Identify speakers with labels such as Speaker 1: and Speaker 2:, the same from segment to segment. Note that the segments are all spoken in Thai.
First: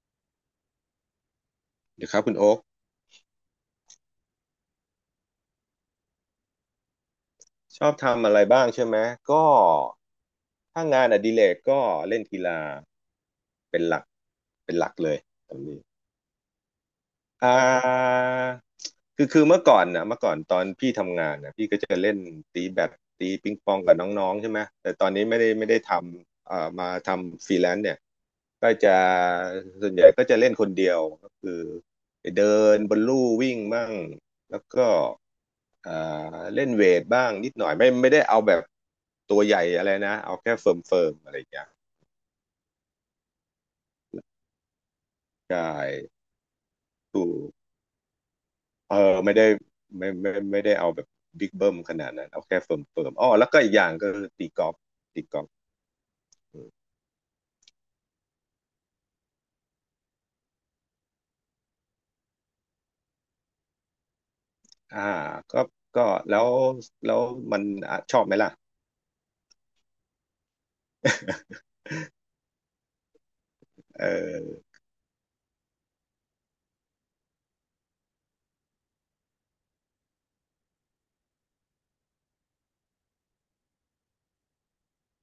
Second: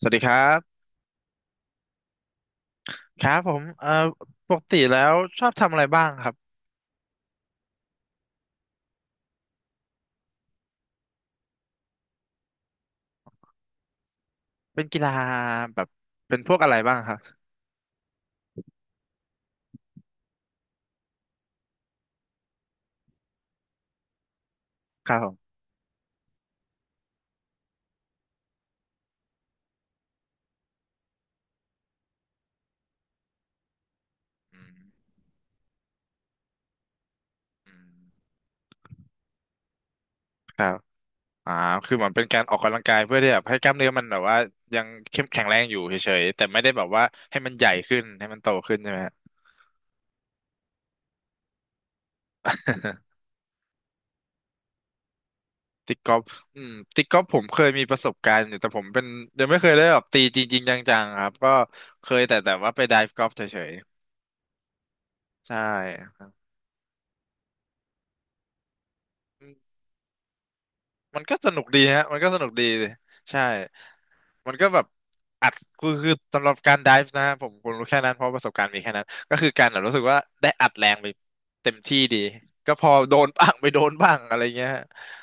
Speaker 1: สวัสดีครับ
Speaker 2: เดี๋ยวครับคุณโอ๊ค
Speaker 1: ครับผมปกติแล้วชอบทำอะไรบ้างครับ
Speaker 2: ชอบทำอะไรบ้างใช่ไหมก็ถ้างานอดิเรกก็เล่นกีฬาเป็นหลักเป็น
Speaker 1: เป็
Speaker 2: ห
Speaker 1: น
Speaker 2: ลัก
Speaker 1: กี
Speaker 2: เล
Speaker 1: ฬา
Speaker 2: ยตรง
Speaker 1: แบ
Speaker 2: นี้
Speaker 1: บเป็นพวกอะไรบ้างครับ
Speaker 2: อ่าคือเมื่อก่อนตอนพี่ทำงานนะพี่ก็จะเล่นตีแบดตีปิงปองกับน้องๆใช่ไหมแต่ตอ
Speaker 1: ค
Speaker 2: น
Speaker 1: รับ
Speaker 2: นี้
Speaker 1: ผ
Speaker 2: ไม่ได้
Speaker 1: ม
Speaker 2: ไม่ได้ทำมาทำฟรีแลนซ์เนี่ยก็จะส่วนใหญ่ก็จะเล่นคนเดียวก็คือไปเดินบนลู่วิ่งมั่งแล้วก็ เอ่เล่นเวทบ้างนิดหน่อยไม่ได้เอาแบบตัวใหญ่อะไรนะเอาแค่
Speaker 1: ครั
Speaker 2: เฟิ
Speaker 1: บ
Speaker 2: ร์มเฟิร์มอะไรอย่า
Speaker 1: อ่า
Speaker 2: งเงี้ย
Speaker 1: คือเหมือนเป็นการออกกำลังกายเพื่อที่แบบให้กล้ามเนื้อมันแบบว่ายังเข้มแข็งแร
Speaker 2: ใช่
Speaker 1: งอยู่เฉยๆแต่ไม่ได้แบบว่า
Speaker 2: ดูก
Speaker 1: ให้มันใหญ่ขึ้นให้มันโตขึ้นใช่
Speaker 2: เอ
Speaker 1: ไหมฮะ
Speaker 2: อไม่ได้ไม่ได้เอาแบบบิ๊กเบิ้มขนาดนั้นเอาแค่เฟิร์ม เฟิร์มอ๋อแล้วก็อีกอย่างก็คือตีกอล์ฟ
Speaker 1: ตีกอล์ฟอืมตีกอล์ฟผมเคยมีประสบการณ์อยู่แต่ผมเป็นยังไม่เคยได้แบบตีจริงๆจังๆครับก็เคยแต่แต่ว่าไปไดฟ์กอล์ฟเฉย
Speaker 2: อ่า
Speaker 1: ๆใช่
Speaker 2: ก็ก็แล้วแล้วมันอ่ะชอบไหมล่ะ
Speaker 1: มันก็สนุกดีฮะมันก็สนุกดีใช่
Speaker 2: เ
Speaker 1: มั
Speaker 2: ออ
Speaker 1: นก็แบบอัดคือสำหรับการไดฟ์นะผมรู้แค่นั้นเพราะประสบการณ์มีแค่นั้นก็คือการแบบรู้สึกว่าได้อัดแรงไปเต็มที่ดีก็พอโดนบ้างไม่โดนบ้างอะไรเงี้ยฮะ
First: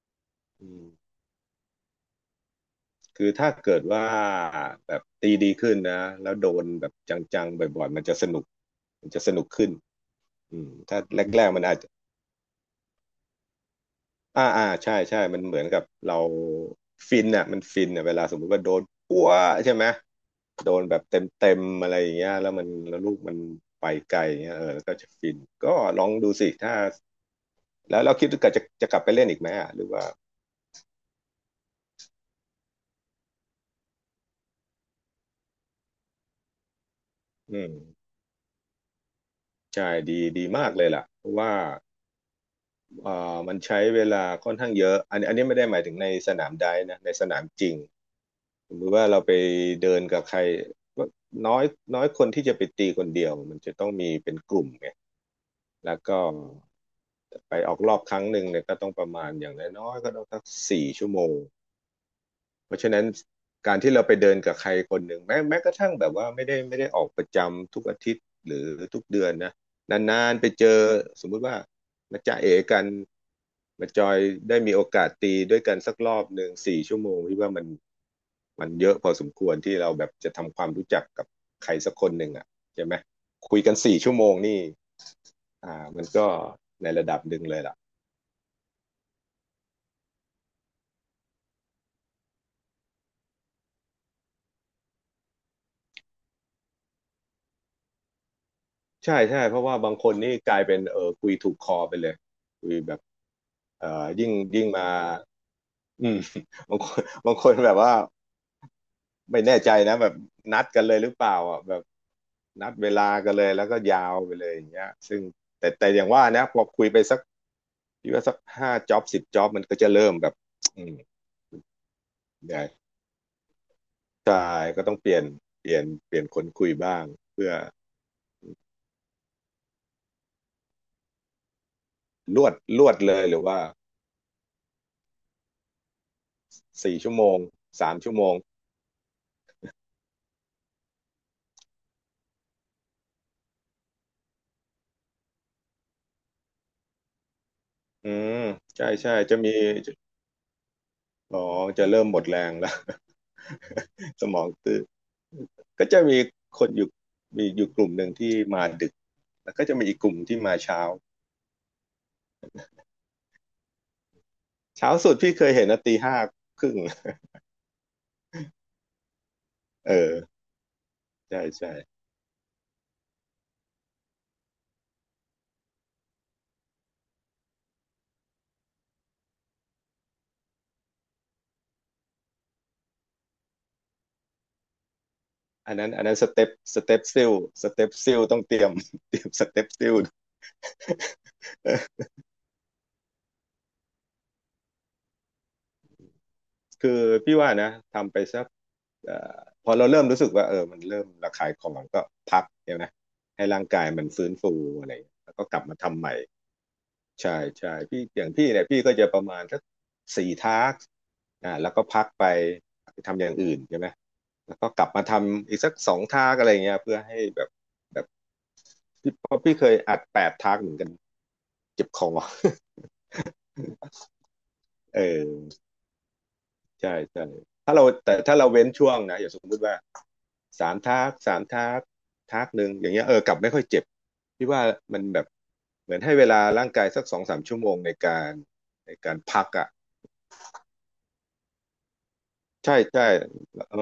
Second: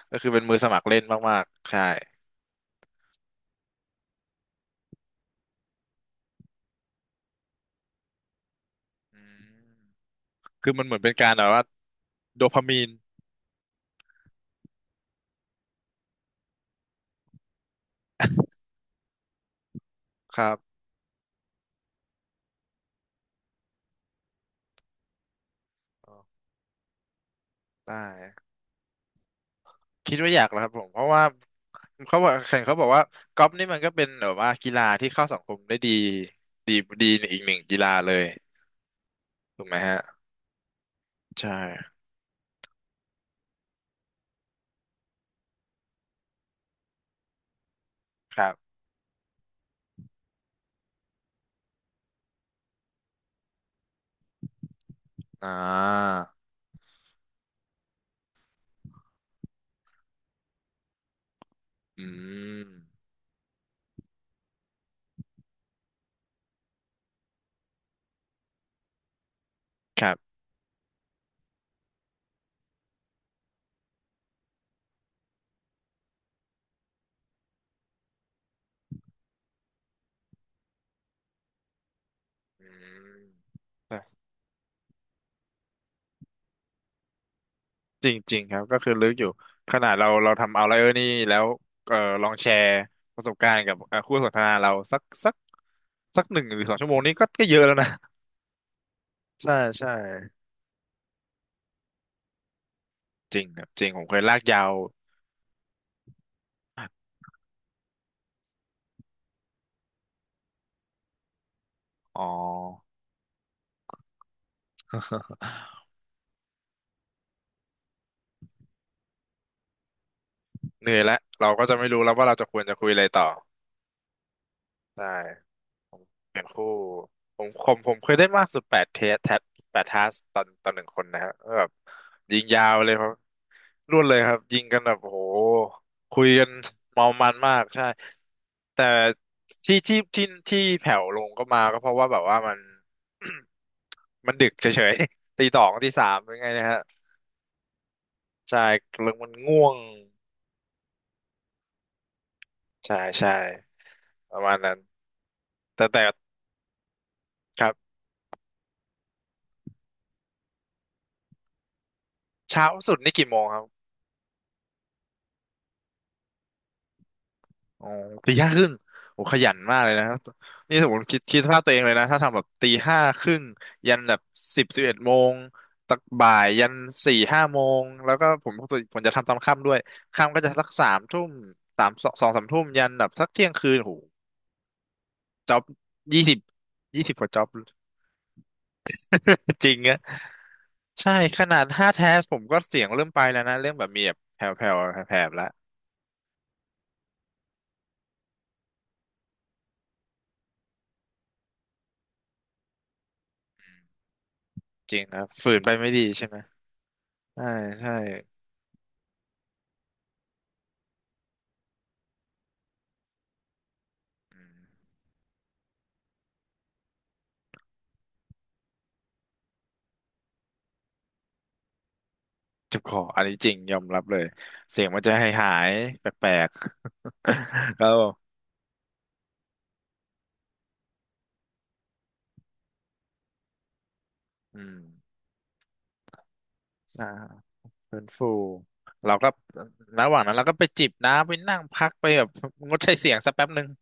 Speaker 1: ก็คือเป็นมือส
Speaker 2: อื
Speaker 1: มัคร
Speaker 2: ม
Speaker 1: เล่นมากๆใช่
Speaker 2: คือถ้าเกิดว่าแบบตีดีขึ้นนะแล้วโดนแบบจังๆบ่อยๆมันจะสนุกมันจะ
Speaker 1: อื
Speaker 2: สนุก
Speaker 1: ม
Speaker 2: ขึ้น
Speaker 1: คือมันเหมื
Speaker 2: ถ้า
Speaker 1: อนเป็นการ
Speaker 2: แร
Speaker 1: แบ
Speaker 2: ก
Speaker 1: บ
Speaker 2: ๆมั
Speaker 1: ว่า
Speaker 2: นอาจ
Speaker 1: โดพามีน
Speaker 2: อ่าอ่าใช่ใช่มันเหมือนกับเราฟินอ่ะมันฟินอ่ะเวลาสมมุติว่าโดนปั้วใช่ไหม
Speaker 1: ครั
Speaker 2: โด
Speaker 1: บ
Speaker 2: นแบบเต็มเต็มอะไรอย่างเงี้ยแล้วลูกมันไปไกลอย่างเงี้ยเออแล้วก็จะฟินก็ลอ
Speaker 1: อ๋
Speaker 2: ง
Speaker 1: อ
Speaker 2: ดูสิถ้าแล้ว
Speaker 1: ได้
Speaker 2: เราคิดว่าจะกลับไปเล่นอีกไหมอ่ะหรือว่า
Speaker 1: คิดว่าอยากนะครับผมเพราะว่าเขาบอกแข่งเขาบอกว่ากอล์ฟนี่มันก็เป็นแบบว่ากีฬาที่เข้าสังคมได้ดีดีดีอีกหนึ่ง
Speaker 2: อืม
Speaker 1: กีฬาเลยถูกไหม
Speaker 2: ใช่
Speaker 1: ฮะ
Speaker 2: ดีดีมากเลยล่ะเพราะ
Speaker 1: ใช่
Speaker 2: ว่ามันใช้เวลาค่อนข้างเยอะอันนี้ไม่ได้หมายถึงในสนามไดฟ์นะในสนามจริง
Speaker 1: ครั
Speaker 2: สม
Speaker 1: บ
Speaker 2: มติว่าเราไปเดินกับใครน้อยน้อยคนที่จะไปตีคนเดียวมันจะต้องมีเป็นกลุ่มไง
Speaker 1: อ่
Speaker 2: แล้ว
Speaker 1: า
Speaker 2: ก็ไปออกรอบครั้งหนึ่งเนี่ยก็ต้องประมาณอย่างน้อยๆก็ต้องสักสี่ชั่วโมง
Speaker 1: อืม
Speaker 2: เพราะฉะนั้นการที่เราไปเดินกับใครคนหนึ่งแม้กระทั่งแบบว่าไม่ได้ออกประจำทุกอาทิตย์หรือทุกเดือนนะ
Speaker 1: ครั
Speaker 2: นาน
Speaker 1: บ
Speaker 2: ๆไปเจอสมมุติว่ามาจะเอกันมาจอยได้มีโอกาสตีด้วยกันสักรอบหนึ่งสี่ชั่วโมงพี่ว่ามันมันเยอะพอสมควรที่เราแบบจะทำความรู้จักกับใครสักคนหนึ่งอ่ะ
Speaker 1: อ
Speaker 2: ใช่ไหม
Speaker 1: ื
Speaker 2: คุยกันสี่ชั่ว
Speaker 1: ม
Speaker 2: โมงนี่ มันก็ในระดับหนึ่งเลยล่ะ
Speaker 1: จริงจริงครับก็คือลึกอยู่ขนาดเราทำเอาไลเออร์นี่แล้วเออลองแชร์ประสบการณ์กับคู่สนทนาเราสัก1 หรือ 2 ชั่วโมงนี้ก็ก็เยอะแล้วนะ
Speaker 2: ใช่ใช่
Speaker 1: ใช่
Speaker 2: เพราะว่า
Speaker 1: ใช่
Speaker 2: บางคนนี่กลายเป็นเออคุยถูกคอไปเลยคุยแบบ
Speaker 1: จริงครับจริงผมเคย
Speaker 2: ยิ่ง
Speaker 1: ลากยา
Speaker 2: ยิ่ง
Speaker 1: ว
Speaker 2: มาอืม บางคนบางคนแบบว่าไม่แน่ใจนะแบบนัดกันเลยหรือเปล่าอ่ะแบบ
Speaker 1: อ๋อ
Speaker 2: นัดเวลากันเลยแล้วก็ยาวไปเลยอย่างเงี้ยซึ่งแต่อย่างว่านะพอคุยไปสักพี่ว่าสัก5 จ็อบ10 จ็อบมันก็จะเริ่มแบบอื
Speaker 1: เหนื่
Speaker 2: ม
Speaker 1: อยแล้วเราก็จะไม่รู้แล้วว่าเราจะคว
Speaker 2: ใช่
Speaker 1: รจะคุยอะไรต่อ
Speaker 2: ใช่ก็ต้อง
Speaker 1: ได้
Speaker 2: เปลี่ยนเปลี่ยน
Speaker 1: ผม
Speaker 2: เปลี่ยนค
Speaker 1: เป็น
Speaker 2: น
Speaker 1: คู่
Speaker 2: คุยบ้าง
Speaker 1: ผม
Speaker 2: เพื่อ
Speaker 1: ผมผมเคยได้มากสุด8 เทสแทบ8 ทัสตอนหนึ่งคนนะฮะแบบยิ
Speaker 2: ล
Speaker 1: ง
Speaker 2: วด
Speaker 1: ยาว
Speaker 2: ล
Speaker 1: เล
Speaker 2: ว
Speaker 1: ย
Speaker 2: ด
Speaker 1: ครับ
Speaker 2: เลยหรือว่า
Speaker 1: รวดเลยครับยิงกันแบบโอ้โหคุยกัน
Speaker 2: สี่
Speaker 1: เมา
Speaker 2: ชั่วโม
Speaker 1: มัน
Speaker 2: ง
Speaker 1: มากใช่
Speaker 2: 3 ชั่วโมง
Speaker 1: แต่ที่แผ่วลงก็มาก็เพราะว่าแบบว่ามัน มันดึกเฉยๆ ตี 2 ตี 3ยังไงนะฮะ
Speaker 2: อืม
Speaker 1: ใช่
Speaker 2: ใช่ใช่
Speaker 1: เรื่องมัน
Speaker 2: จะมี
Speaker 1: ง่วง
Speaker 2: อ๋อจะเริ่มหมดแรงแล้ว
Speaker 1: ใช่ ใช่
Speaker 2: ส
Speaker 1: ป
Speaker 2: ม
Speaker 1: ระ
Speaker 2: อง
Speaker 1: มาณนั้
Speaker 2: ตื้
Speaker 1: น
Speaker 2: อ
Speaker 1: แต่
Speaker 2: ก็จะ
Speaker 1: แต่
Speaker 2: มีคนอยู่มีอ
Speaker 1: ค
Speaker 2: ยู่
Speaker 1: รั
Speaker 2: ก
Speaker 1: บ
Speaker 2: ลุ่มหนึ่งที่มาดึกแล้วก็จะมีอีกกลุ่มที่มาเช้า
Speaker 1: เช้าสุดนี่กี่โมงครับ
Speaker 2: เช้าสุดพี่เคยเห็นนะตี 5 ครึ่ง
Speaker 1: อ๋อตี 5 ครึ่งโอ้ขยันมากเล
Speaker 2: เ
Speaker 1: ยนะค
Speaker 2: ออ
Speaker 1: รับนี่สมมติคิด
Speaker 2: ใช่
Speaker 1: สภาพตั
Speaker 2: ใช่
Speaker 1: วเองเลยนะ ถ้าทำแบบตี 5 ครึ่งยันแบบ10 11 โมงตักบ่ายยัน4 5 โมงแล้วก็ผมจะทำตอนค่ำด้วยค่ำก็จะสักสามทุ่ม3 2 2 3 ทุ่มยันแบบสักเที่ยงคืน โอ้โหจ็อบ
Speaker 2: อันนั้น
Speaker 1: ยี่สิบ
Speaker 2: สเต็ป
Speaker 1: ยี่สิบก
Speaker 2: ซิ
Speaker 1: ว่า
Speaker 2: ล
Speaker 1: จ็อบ
Speaker 2: สเต็ปซิลต้องเตรียม เตรียมส เต็
Speaker 1: จ
Speaker 2: ป
Speaker 1: ริง
Speaker 2: ซิล
Speaker 1: อะใช่ขนาดห้าแท สผมก็เสียงเริ่มไปแล้วนะเริ่มแบบมีแบบแผ่วๆแผ่วๆแล้ว
Speaker 2: คือพี่ว่านะทำไปสักเอ่อพอเราเริ่มรู้สึกว่าเออมันเริ่มระคายคอมันก็พักเนี่ยนะให้ร่างกายมันฟื้นฟูอะไร
Speaker 1: จ
Speaker 2: อ
Speaker 1: ริ
Speaker 2: ย่า
Speaker 1: ง
Speaker 2: ง
Speaker 1: ค
Speaker 2: เงี้ย
Speaker 1: รับ
Speaker 2: แล้วก็
Speaker 1: ฝื
Speaker 2: ก
Speaker 1: น
Speaker 2: ลับ
Speaker 1: ไป
Speaker 2: มา
Speaker 1: ไม่
Speaker 2: ทำ
Speaker 1: ดี
Speaker 2: ใหม่
Speaker 1: ใช่ไหม
Speaker 2: ใช่
Speaker 1: ใช่
Speaker 2: ใช่
Speaker 1: ใช่
Speaker 2: พี่อย่างพี่เนี่ยพี่ก็จะประมาณสัก4 ทาร์กแล้วก็พักไปทำอย่างอื่นใช่ไหมแล้วก็กลับมาทำอีกสัก2 ทาร์กอะไรเงี้ยเพื่อให้แบบแบบพี่เพราะพี่เคยอัด8 ทาร์กเหมือนกันเจ็บคอ
Speaker 1: เจ็บคออันนี้จริงยอมรับเลยเสียงมั
Speaker 2: เอ
Speaker 1: นจะหา
Speaker 2: อ
Speaker 1: ยหายแปลก
Speaker 2: ใช่ใช่
Speaker 1: ๆ
Speaker 2: ถ้า เรา
Speaker 1: แล้ว
Speaker 2: แต่ถ้าเราเว้นช่วงนะอย่างสมมุติว่าสามทักสามทักทักหนึ่งอย่างเงี้ยเออกลับไม่ค่อยเจ็บพี่ว่า
Speaker 1: อืม
Speaker 2: มันแบบเหมือนให้เวลาร่างกายสั
Speaker 1: อ่า
Speaker 2: ก2-3 ชั่วโมงใน
Speaker 1: ฟื้น
Speaker 2: กา
Speaker 1: ฟู
Speaker 2: รในกา
Speaker 1: เรา
Speaker 2: ร
Speaker 1: ก็
Speaker 2: พักอ่ะ
Speaker 1: ระหว่างนั้นเราก็ไปจิบน้ำไปนั่งพักไปแบบง
Speaker 2: ใช่
Speaker 1: ดใช้
Speaker 2: ใช่
Speaker 1: เสียงสักแป๊บหนึ่ง
Speaker 2: เออ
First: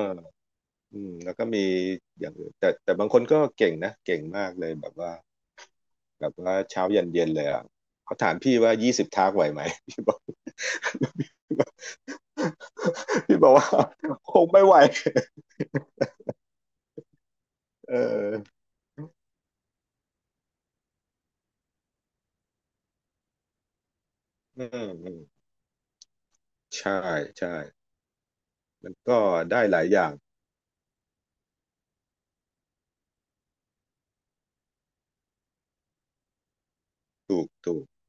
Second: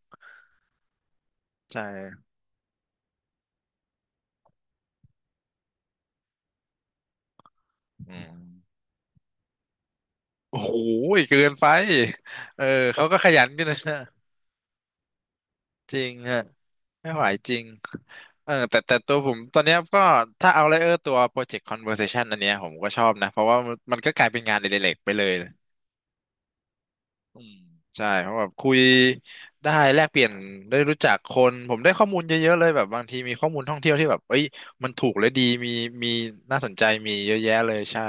Speaker 2: อืมแล้วก็มี
Speaker 1: ใช่
Speaker 2: อย่างอื่นแต่บางคนก็เก่งนะเก่งมากเลยแบบว่าเช้ายันเย็นเลยอ่ะเขา
Speaker 1: อื
Speaker 2: ถาม
Speaker 1: ม
Speaker 2: พี่ว่า20 ทักไหวไหม พี่บอก
Speaker 1: โอ้โหเกินไปเออเขาก็ข
Speaker 2: พี่
Speaker 1: ยั
Speaker 2: บ
Speaker 1: น
Speaker 2: อก
Speaker 1: กัน
Speaker 2: ว่า
Speaker 1: นะ
Speaker 2: คงไม่ไหว
Speaker 1: จริงฮะไม่ไหวจริง
Speaker 2: เออ
Speaker 1: เออแต่แต่ตัวผมตอนเนี้ยก็ถ้าเอาเลยเออตัว Project Conversation อันเนี้ยผมก็ชอบนะเพราะว่ามันก็กลายเป็นงาน
Speaker 2: อื
Speaker 1: อดิเรกไปเลย
Speaker 2: ม ใช่
Speaker 1: อืม
Speaker 2: ใช่
Speaker 1: ใช่เพราะแบบคุย
Speaker 2: มันก็ได้
Speaker 1: ได้
Speaker 2: หลายอ
Speaker 1: แลก
Speaker 2: ย่าง
Speaker 1: เปลี่ยนได้รู้จักคนผมได้ข้อมูลเยอะๆเลยแบบบางทีมีข้อมูลท่องเที่ยวที่แบบเอ้ยมันถูกและดีมีน่าสนใจมีเยอะ
Speaker 2: ถูก
Speaker 1: แยะเล
Speaker 2: ถู
Speaker 1: ย
Speaker 2: ก
Speaker 1: ใช่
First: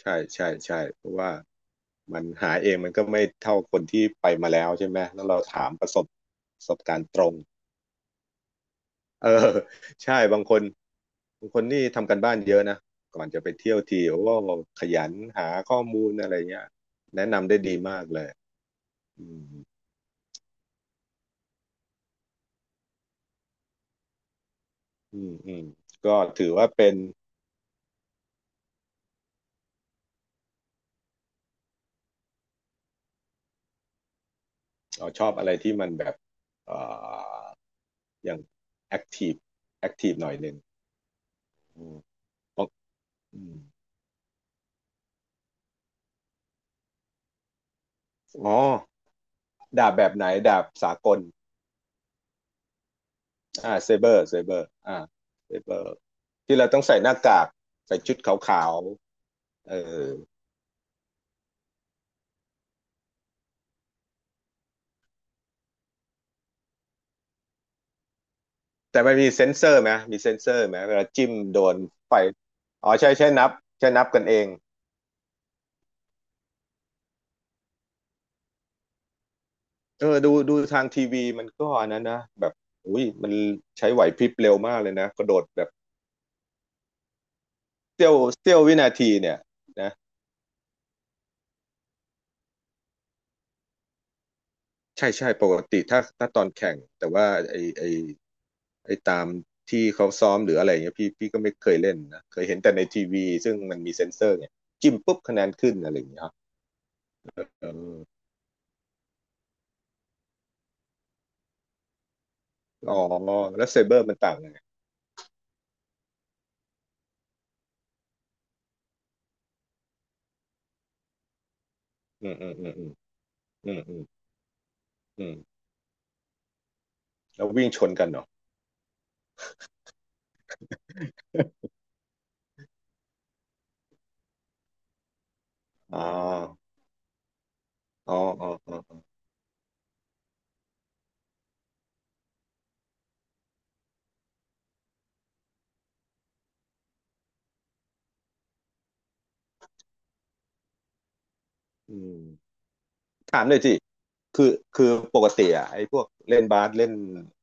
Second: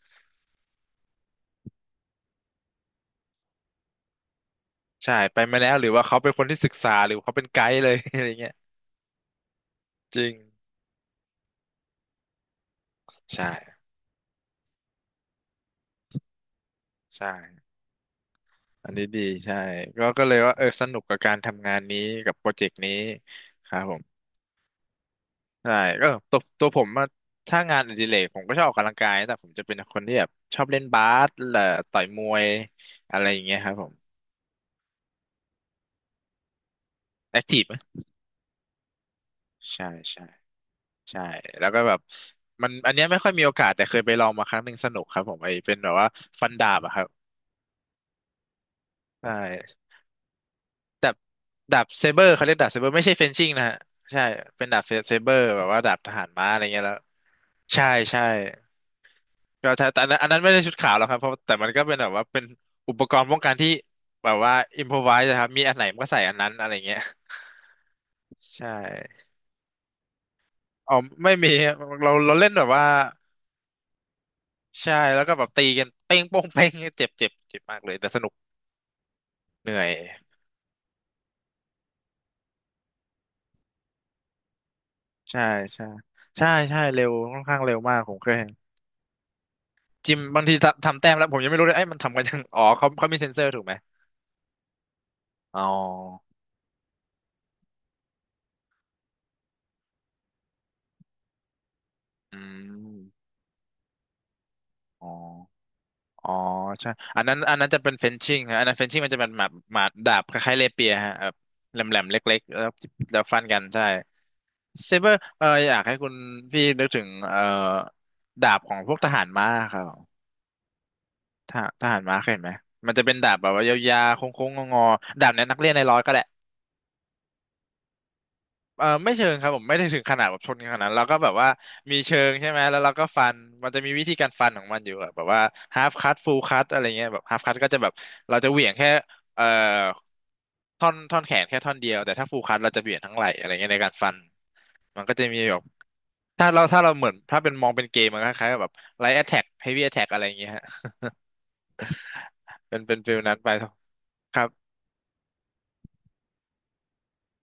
Speaker 2: ใช่ใช่ใช่เพราะว่ามันหาเองมันก็ไม่เท่าคนที่ไปมาแล้วใช่ไหม
Speaker 1: ใช่
Speaker 2: แล้ว
Speaker 1: ไป
Speaker 2: เรา
Speaker 1: มา
Speaker 2: ถา
Speaker 1: แล้
Speaker 2: ม
Speaker 1: ว
Speaker 2: ป
Speaker 1: หรือ
Speaker 2: ระส
Speaker 1: ว่า
Speaker 2: บ
Speaker 1: เขาเป็นคนที่
Speaker 2: ประ
Speaker 1: ศึ
Speaker 2: ส
Speaker 1: ก
Speaker 2: บ
Speaker 1: ษา
Speaker 2: การ
Speaker 1: ห
Speaker 2: ณ์
Speaker 1: รือ
Speaker 2: ตรง
Speaker 1: เขาเป็นไกด์เลย อะไรเงี้ย
Speaker 2: เออ
Speaker 1: จ
Speaker 2: ใช่
Speaker 1: ริง
Speaker 2: บางคนบางคนนี่ทำกันบ้านเยอะนะก่อนจะไปเที่ยว
Speaker 1: ใช่
Speaker 2: ทีโอ้ขยันหาข้อมูลอะไรเงี้ยแนะ
Speaker 1: ใช่
Speaker 2: นำได้ดีมากเลย
Speaker 1: อันนี้ดี
Speaker 2: อื
Speaker 1: ใช่
Speaker 2: ม
Speaker 1: ก็ก็เลยว่าเออสนุกกับการทำงานนี้กับโปรเจกต์นี้ครับผม
Speaker 2: อืมอืม
Speaker 1: ใช่ก็
Speaker 2: ก็
Speaker 1: ตัว
Speaker 2: ถือ
Speaker 1: ตั
Speaker 2: ว่า
Speaker 1: วผ
Speaker 2: เป็
Speaker 1: ม
Speaker 2: น
Speaker 1: อะถ้างานอดิเรกผมก็ชอบออกกำลังกายแต่ผมจะเป็นคนที่แบบชอบเล่นบาสและต่อยมวยอะไรอย่างเงี้ยครับผม
Speaker 2: ชอบอะไรที่มันแบบเอ่
Speaker 1: แอค
Speaker 2: อ
Speaker 1: ทีฟไหม
Speaker 2: อย่างแอคทีฟ
Speaker 1: ใช่
Speaker 2: แอคทีฟ
Speaker 1: ใช่
Speaker 2: หน่อยหนึ่ง
Speaker 1: ใช่แล้วก็แบบ
Speaker 2: ขอ
Speaker 1: มั
Speaker 2: ง
Speaker 1: นอันเนี้ยไม่ค่อย
Speaker 2: อ
Speaker 1: มีโอกาสแต่เคยไปลองมาครั้งหนึ่งสนุกครับผมไอ้เป็นแบบว่าฟันดาบอะครับ
Speaker 2: ๋อ
Speaker 1: ใช่
Speaker 2: ดาบแบบไหนดาบสาก
Speaker 1: ดาบ
Speaker 2: ล
Speaker 1: ดาบเซเบอร์เขาเรียกดาบเซเบอร์ไม่ใช่เฟนชิ่งนะฮะ
Speaker 2: เซเบอ
Speaker 1: ใช่
Speaker 2: ร์
Speaker 1: เป็นดาบเซเบอร์
Speaker 2: เซ
Speaker 1: แบบ
Speaker 2: เบ
Speaker 1: ว่า
Speaker 2: อ
Speaker 1: ดา
Speaker 2: ร์
Speaker 1: บทหารม้าอะ
Speaker 2: ที่
Speaker 1: ไร
Speaker 2: เราต้อ
Speaker 1: เงี้
Speaker 2: ง
Speaker 1: ยแล้
Speaker 2: ใส่
Speaker 1: ว
Speaker 2: หน้ากาก
Speaker 1: ใช่
Speaker 2: ใส่ชุด
Speaker 1: ใช่
Speaker 2: ขาวๆ
Speaker 1: ก็
Speaker 2: เออ
Speaker 1: ใช่แต่อันนั้นอันนั้นไม่ได้ชุดขาวหรอกครับเพราะแต่มันก็เป็นแบบว่าเป็นอุปกรณ์ป้องกันที่แบบว่าอิมพอไวส์ครับมีอันไหนมันก็ใส่อันนั้นอะไรเงี้ยใช่
Speaker 2: แต่มันมีเซ็นเซอร์ไหมมีเซ็นเซอร์ไหม
Speaker 1: อ๋
Speaker 2: เว
Speaker 1: อ
Speaker 2: ลาจิ้
Speaker 1: ไม่
Speaker 2: ม
Speaker 1: มี
Speaker 2: โด
Speaker 1: ครับ
Speaker 2: น
Speaker 1: เรา
Speaker 2: ไฟ
Speaker 1: เราเล่นแบบว่า
Speaker 2: อ๋อใช่ใช่นับใช่นับกันเอง
Speaker 1: ใช่แล้วก็แบบตีกันเป้งโป้งเป้งเจ็บเจ็บเจ็บมากเลยแต่สนุกเหนื่อย
Speaker 2: เออดูดูทางทีวีมันก็อันนั้นนะแบบอุ้ยมันใช้ไหวพริบเร็วมากเลยนะกระโด
Speaker 1: ใช่
Speaker 2: ดแบบ
Speaker 1: ใช่ใช่ใช่เร็วค่อนข้างเร็วมาก
Speaker 2: เสี้
Speaker 1: ผ
Speaker 2: ยว
Speaker 1: มเคยเห็น
Speaker 2: เสี้ยววินาทีเนี่ยนะ
Speaker 1: จิมบางทีทำแต้มแล้วผมยังไม่รู้เลยไอ้ยมันทำกันยังอ๋อเขามีเซ็นเซอร์ถูกไหม
Speaker 2: ใช่ใช่ปก
Speaker 1: อ๋อ
Speaker 2: ติถ้าตอนแข่งแต่ว่าไอ้ตามที่เขาซ้อมหรืออะไรเงี้ยพี่ก็ไม่เคยเล่นนะ
Speaker 1: อื
Speaker 2: เคยเห็นแต่ในที
Speaker 1: ม
Speaker 2: วีซึ่งมันมีเซ็นเซอร์ไยจิ้ม
Speaker 1: อ๋อ
Speaker 2: ปุ๊บคะแนนขึ้นอะไรอย่างเงี้ย
Speaker 1: อ๋
Speaker 2: ค
Speaker 1: อ
Speaker 2: รับ
Speaker 1: ใช่ อันนั้นอัน
Speaker 2: เอ
Speaker 1: นั้น
Speaker 2: อ
Speaker 1: จะเป็นเฟนชิ่งฮะอันนั้นเฟนชิ่งมันจะเป็นหมาดหมาดดาบคล้ายๆเลเปียฮะแบบแหลมๆเล็กๆแล้ว
Speaker 2: อ๋อ
Speaker 1: แล้วฟันกัน
Speaker 2: แล้วเซ
Speaker 1: ใช่
Speaker 2: เบอร์มันต่างยังไง
Speaker 1: เซเบอร์อยากให้คุณพี่นึกถึงดาบของพวกทหารม้าครับทหารม้าเค
Speaker 2: อื
Speaker 1: ย
Speaker 2: ม
Speaker 1: เห็น
Speaker 2: อื
Speaker 1: ไหม
Speaker 2: มอืมอื
Speaker 1: มั
Speaker 2: ม
Speaker 1: นจะเป็นดาบแบบว่า
Speaker 2: อืมอื
Speaker 1: ยา
Speaker 2: ม
Speaker 1: วๆโค้งๆงอๆ
Speaker 2: อื
Speaker 1: ดาบ
Speaker 2: ม
Speaker 1: เนี้ยนักเรียนในร้อยก็ได้
Speaker 2: แล้ววิ่งชนกันเหรอ
Speaker 1: เออไม่เชิงครับผมไม่ได้ถึงขนาดแบบชนกันขนาดนั้นเราก็แบบว่ามีเชิงใช่ไหมแล้วเราก็ฟันมันจะมีวิธีการฟันของมันอยู่อะแบบว่า half
Speaker 2: อ๋อ
Speaker 1: cut full cut อะไรเงี้ยแบบ half cut ก็จะแบบ
Speaker 2: อ๋อ
Speaker 1: เรา
Speaker 2: อ๋
Speaker 1: จะ
Speaker 2: อ
Speaker 1: เหวี่ยง
Speaker 2: อ๋
Speaker 1: แค่
Speaker 2: อ
Speaker 1: เอ่อท่อนแขนแค่ท่อนเดียวแต่ถ้า full cut เราจะเหวี่ยงทั้งไหล่อะไรเงี้ยในการฟันมันก็จะมีแบบถ้าเราเหมือนถ้าเป็นมองเป็นเกมมันก็คล้ายๆกับแบบ light attack heavy attack อะไรเงี้ยฮะ
Speaker 2: อืม
Speaker 1: เป็นฟิลนั้น
Speaker 2: ถาม
Speaker 1: ไป
Speaker 2: เลยสิ
Speaker 1: ครั
Speaker 2: คื
Speaker 1: บ
Speaker 2: อคือปกติอ่ะไอ้พวกเล่นบาสเล่น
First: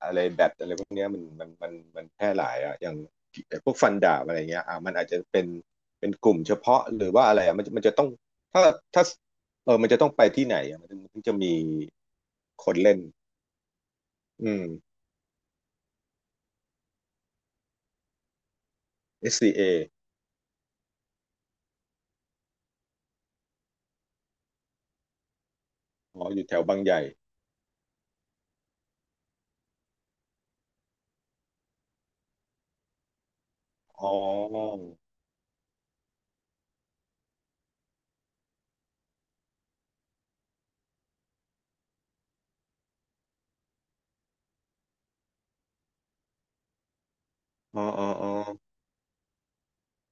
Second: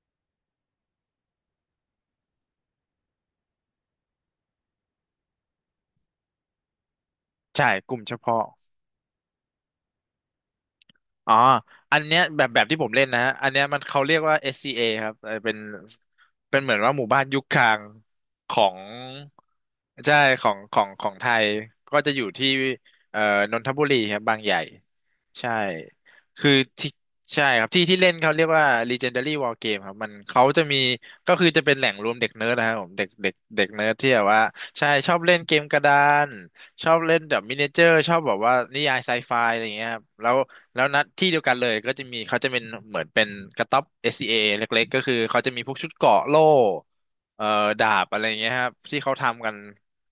Speaker 2: อะไรแบดอะไรพวกเนี้ยมันแพร่หลายอ่ะอย่างไอ้พวกฟันดาบอะไรเงี้ยอ่ะมันอาจจะเป็นเป็นกลุ่มเฉพาะหรือว่าอะไรอ่ะมั
Speaker 1: ใช่
Speaker 2: นมัน
Speaker 1: ก
Speaker 2: จะ
Speaker 1: ลุ่ม
Speaker 2: ต้อง
Speaker 1: เฉพาะ
Speaker 2: ถ้าถ้าเออมันจะต้องไปที่ไหนอ่ะมันถึง
Speaker 1: อ๋อ
Speaker 2: จะมี
Speaker 1: อันเนี้ยแบบ
Speaker 2: ค
Speaker 1: ที่
Speaker 2: น
Speaker 1: ผม
Speaker 2: เล่น
Speaker 1: เล่นนะฮะอันเนี้ยมันเขาเรียกว่า
Speaker 2: อืม
Speaker 1: SCA ครับเออเป็นเหมือนว่าหมู่บ้านยุคกลางของ
Speaker 2: SCA อสซีเอ
Speaker 1: ใช่ของไทยก็จะอยู่ที่เอ่อนนทบุรีครับบางใหญ่ใช่
Speaker 2: อ๋ออยู่
Speaker 1: คือ
Speaker 2: แถวบาง
Speaker 1: ที่
Speaker 2: ใหญ่
Speaker 1: ใช่ครับที่เล่นเขาเรียกว่า Legendary War Game ครับมันเขาจะมีก็คือจะเป็นแหล่งรวมเด็กเนิร์ดนะครับผมเด็กเด็กเด็กเนิร์ด
Speaker 2: อ๋
Speaker 1: ที่แบบว่า
Speaker 2: อ
Speaker 1: ใช่ชอบเล่นเกมกระดานชอบเล่นแบบมินิเจอร์ชอบแบบว่านิยายไซไฟอะไรอย่างเงี้ยครับแล้ว แล้วนัดที่เดียวกันเลยก็จะมีเขาจะเป็นเหมือนเป็นกระต๊อบ SCA เอเล็กๆก็คือเขาจะมีพวกชุดเกราะโล่เอ่อ
Speaker 2: อ๋อ
Speaker 1: ดา
Speaker 2: อ๋
Speaker 1: บ
Speaker 2: อ
Speaker 1: อะไร
Speaker 2: อ๋อ
Speaker 1: อย่างเงี้ยครับที่เขาทำกัน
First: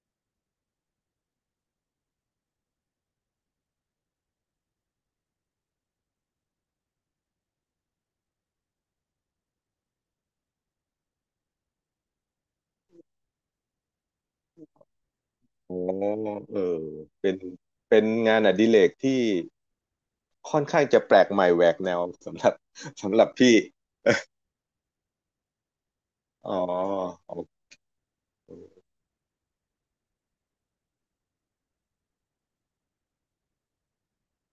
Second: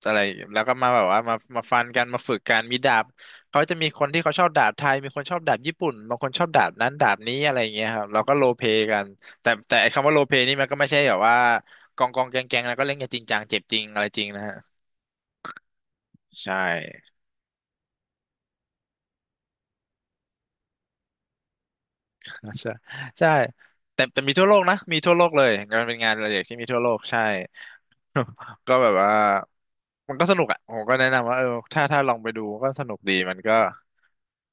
Speaker 1: อะไรแล้วก็มาแบบว่ามาฟันกันมาฝึกกันมีดาบเขาจะมีคนที่เขาชอบดาบไทยมีคนชอบดาบญี่ปุ่นบางคนชอบดาบนั้นดาบนี้อะไรอย่างเงี้ยครับเราก็โรลเพลย์กันแต่ไอ้คำว่าโรลเพลย์นี่มันก็ไม่ใช่แบบว่ากองแกงแล้วก็เล่นกันจริงจังเจ็บจริงอะไรจริงนะฮะ
Speaker 2: อ๋อ
Speaker 1: ใช่
Speaker 2: เออเป็นเป็นงานอดิเรกที่ ค่อนข้างจะแปลกใหม่แหวกแนวสำห
Speaker 1: อ่า
Speaker 2: รับ
Speaker 1: ใช่
Speaker 2: สำหรั
Speaker 1: ใช่
Speaker 2: บพี่
Speaker 1: แต่มีทั่วโลกนะมีทั่วโลกเลยงานเป็นงานอดิเรก
Speaker 2: อ๋อ
Speaker 1: ที่มีทั่วโลกใช่
Speaker 2: โอเ
Speaker 1: ก็
Speaker 2: ค
Speaker 1: แบบว่ามันก็สนุกอ่ะผมก็แนะนำว่าเออถ้าลองไปดูก็สนุกดีมันก็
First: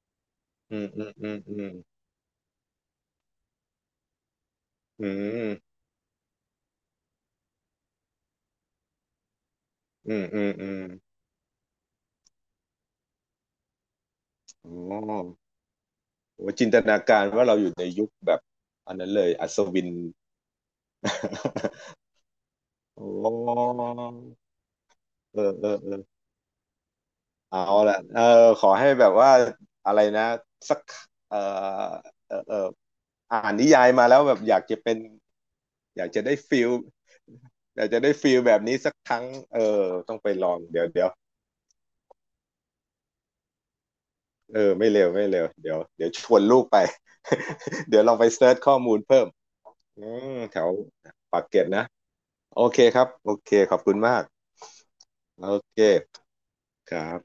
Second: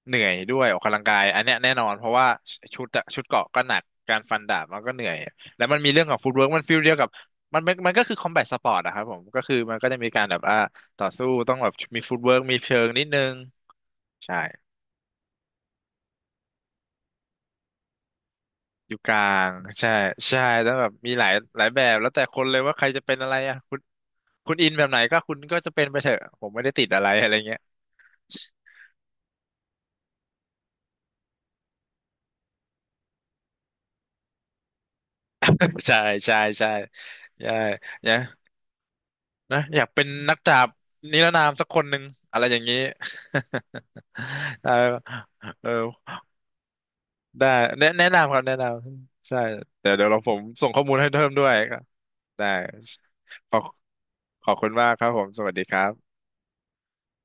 Speaker 1: เหนื่อยด้วยอ
Speaker 2: อื
Speaker 1: อก
Speaker 2: ม
Speaker 1: กำลั
Speaker 2: อื
Speaker 1: ง
Speaker 2: ม
Speaker 1: กาย
Speaker 2: อืม
Speaker 1: อันเนี้
Speaker 2: อื
Speaker 1: ย
Speaker 2: ม
Speaker 1: แน่นอนเพราะว่าชุดอะชุดเกราะก็หนักการฟันดาบมันก็เห
Speaker 2: อื
Speaker 1: นื่อยแล้ว
Speaker 2: ม
Speaker 1: มันมีเรื่องของฟุตเวิร์กมันฟีลเดียวกับมันก็คือคอมแบทสปอร์ตอะครับผมก็คือมันก็จะมี
Speaker 2: อื
Speaker 1: กา
Speaker 2: ม
Speaker 1: รแบ
Speaker 2: อื
Speaker 1: บ
Speaker 2: มอืม
Speaker 1: ต่อสู้ต้องแบบมีฟุตเวิร์กมีเชิงนิดนึงใช่
Speaker 2: อ๋อโอ้จินตนาการว่าเราอยู่ในยุคแบบ
Speaker 1: อ
Speaker 2: อัน
Speaker 1: ยู่
Speaker 2: นั้
Speaker 1: ก
Speaker 2: น
Speaker 1: ลา
Speaker 2: เลยอั
Speaker 1: ง
Speaker 2: ศวิน
Speaker 1: ใช่ใช่แล้วแบบมีหลายแบบ แล้วแต่คนเลยว่าใคร
Speaker 2: โอ
Speaker 1: จะเป็นอะไรอ่ะ
Speaker 2: ้
Speaker 1: คุณอินแบบไหนก็คุณ
Speaker 2: เออ
Speaker 1: ก็
Speaker 2: เอ
Speaker 1: จะ
Speaker 2: อ
Speaker 1: เป็น
Speaker 2: เอ
Speaker 1: ไป
Speaker 2: อ
Speaker 1: เถอะผมไม่ได้ติดอะไรอะไรเงี้ย
Speaker 2: เอาละเออขอให้แบบว่าอะไรนะ สักเออเออเอออ่านนิยายมาแล้วแบบอยากจะเป็น
Speaker 1: ใช่
Speaker 2: อยากจะได้
Speaker 1: ใช่
Speaker 2: ฟิ
Speaker 1: ใช่
Speaker 2: ล
Speaker 1: ใช่
Speaker 2: อยากจะได้
Speaker 1: เนี่ย
Speaker 2: ฟิลแบบนี้สักครั้งเอ
Speaker 1: นะอ
Speaker 2: อ
Speaker 1: ยากเป็น
Speaker 2: ต้องไป
Speaker 1: นัก
Speaker 2: ลอ
Speaker 1: ดา
Speaker 2: ง
Speaker 1: บ
Speaker 2: เดี๋ยวเดี๋ยว
Speaker 1: นิรนามสักคนหนึ่งอะไรอย่างนี้
Speaker 2: เอ
Speaker 1: เออ
Speaker 2: อไม่เร็วไม่เร็ว
Speaker 1: เออ
Speaker 2: เดี๋ยวชวนลูกไป
Speaker 1: ได้
Speaker 2: เดี๋ยว
Speaker 1: แนะ
Speaker 2: ลองไป
Speaker 1: นำครับ
Speaker 2: เซิ
Speaker 1: แนะ
Speaker 2: ร์ช
Speaker 1: น
Speaker 2: ข้อมูลเพิ่
Speaker 1: ำ
Speaker 2: ม
Speaker 1: ใช่เดี๋ยว
Speaker 2: อื
Speaker 1: เดี๋ยวเราผ
Speaker 2: ม
Speaker 1: ม
Speaker 2: แถ
Speaker 1: ส่
Speaker 2: ว
Speaker 1: งข้อมูลให้เพิ่ม
Speaker 2: ปา
Speaker 1: ด้
Speaker 2: ก
Speaker 1: วย
Speaker 2: เกร็ด
Speaker 1: ก็
Speaker 2: นะ
Speaker 1: ได้
Speaker 2: โอเคครับโอเค
Speaker 1: ขอบ
Speaker 2: ขอบคุณมาก
Speaker 1: ขอบคุณมากครับผมส
Speaker 2: โอ
Speaker 1: วัสดีครับ
Speaker 2: เคครับ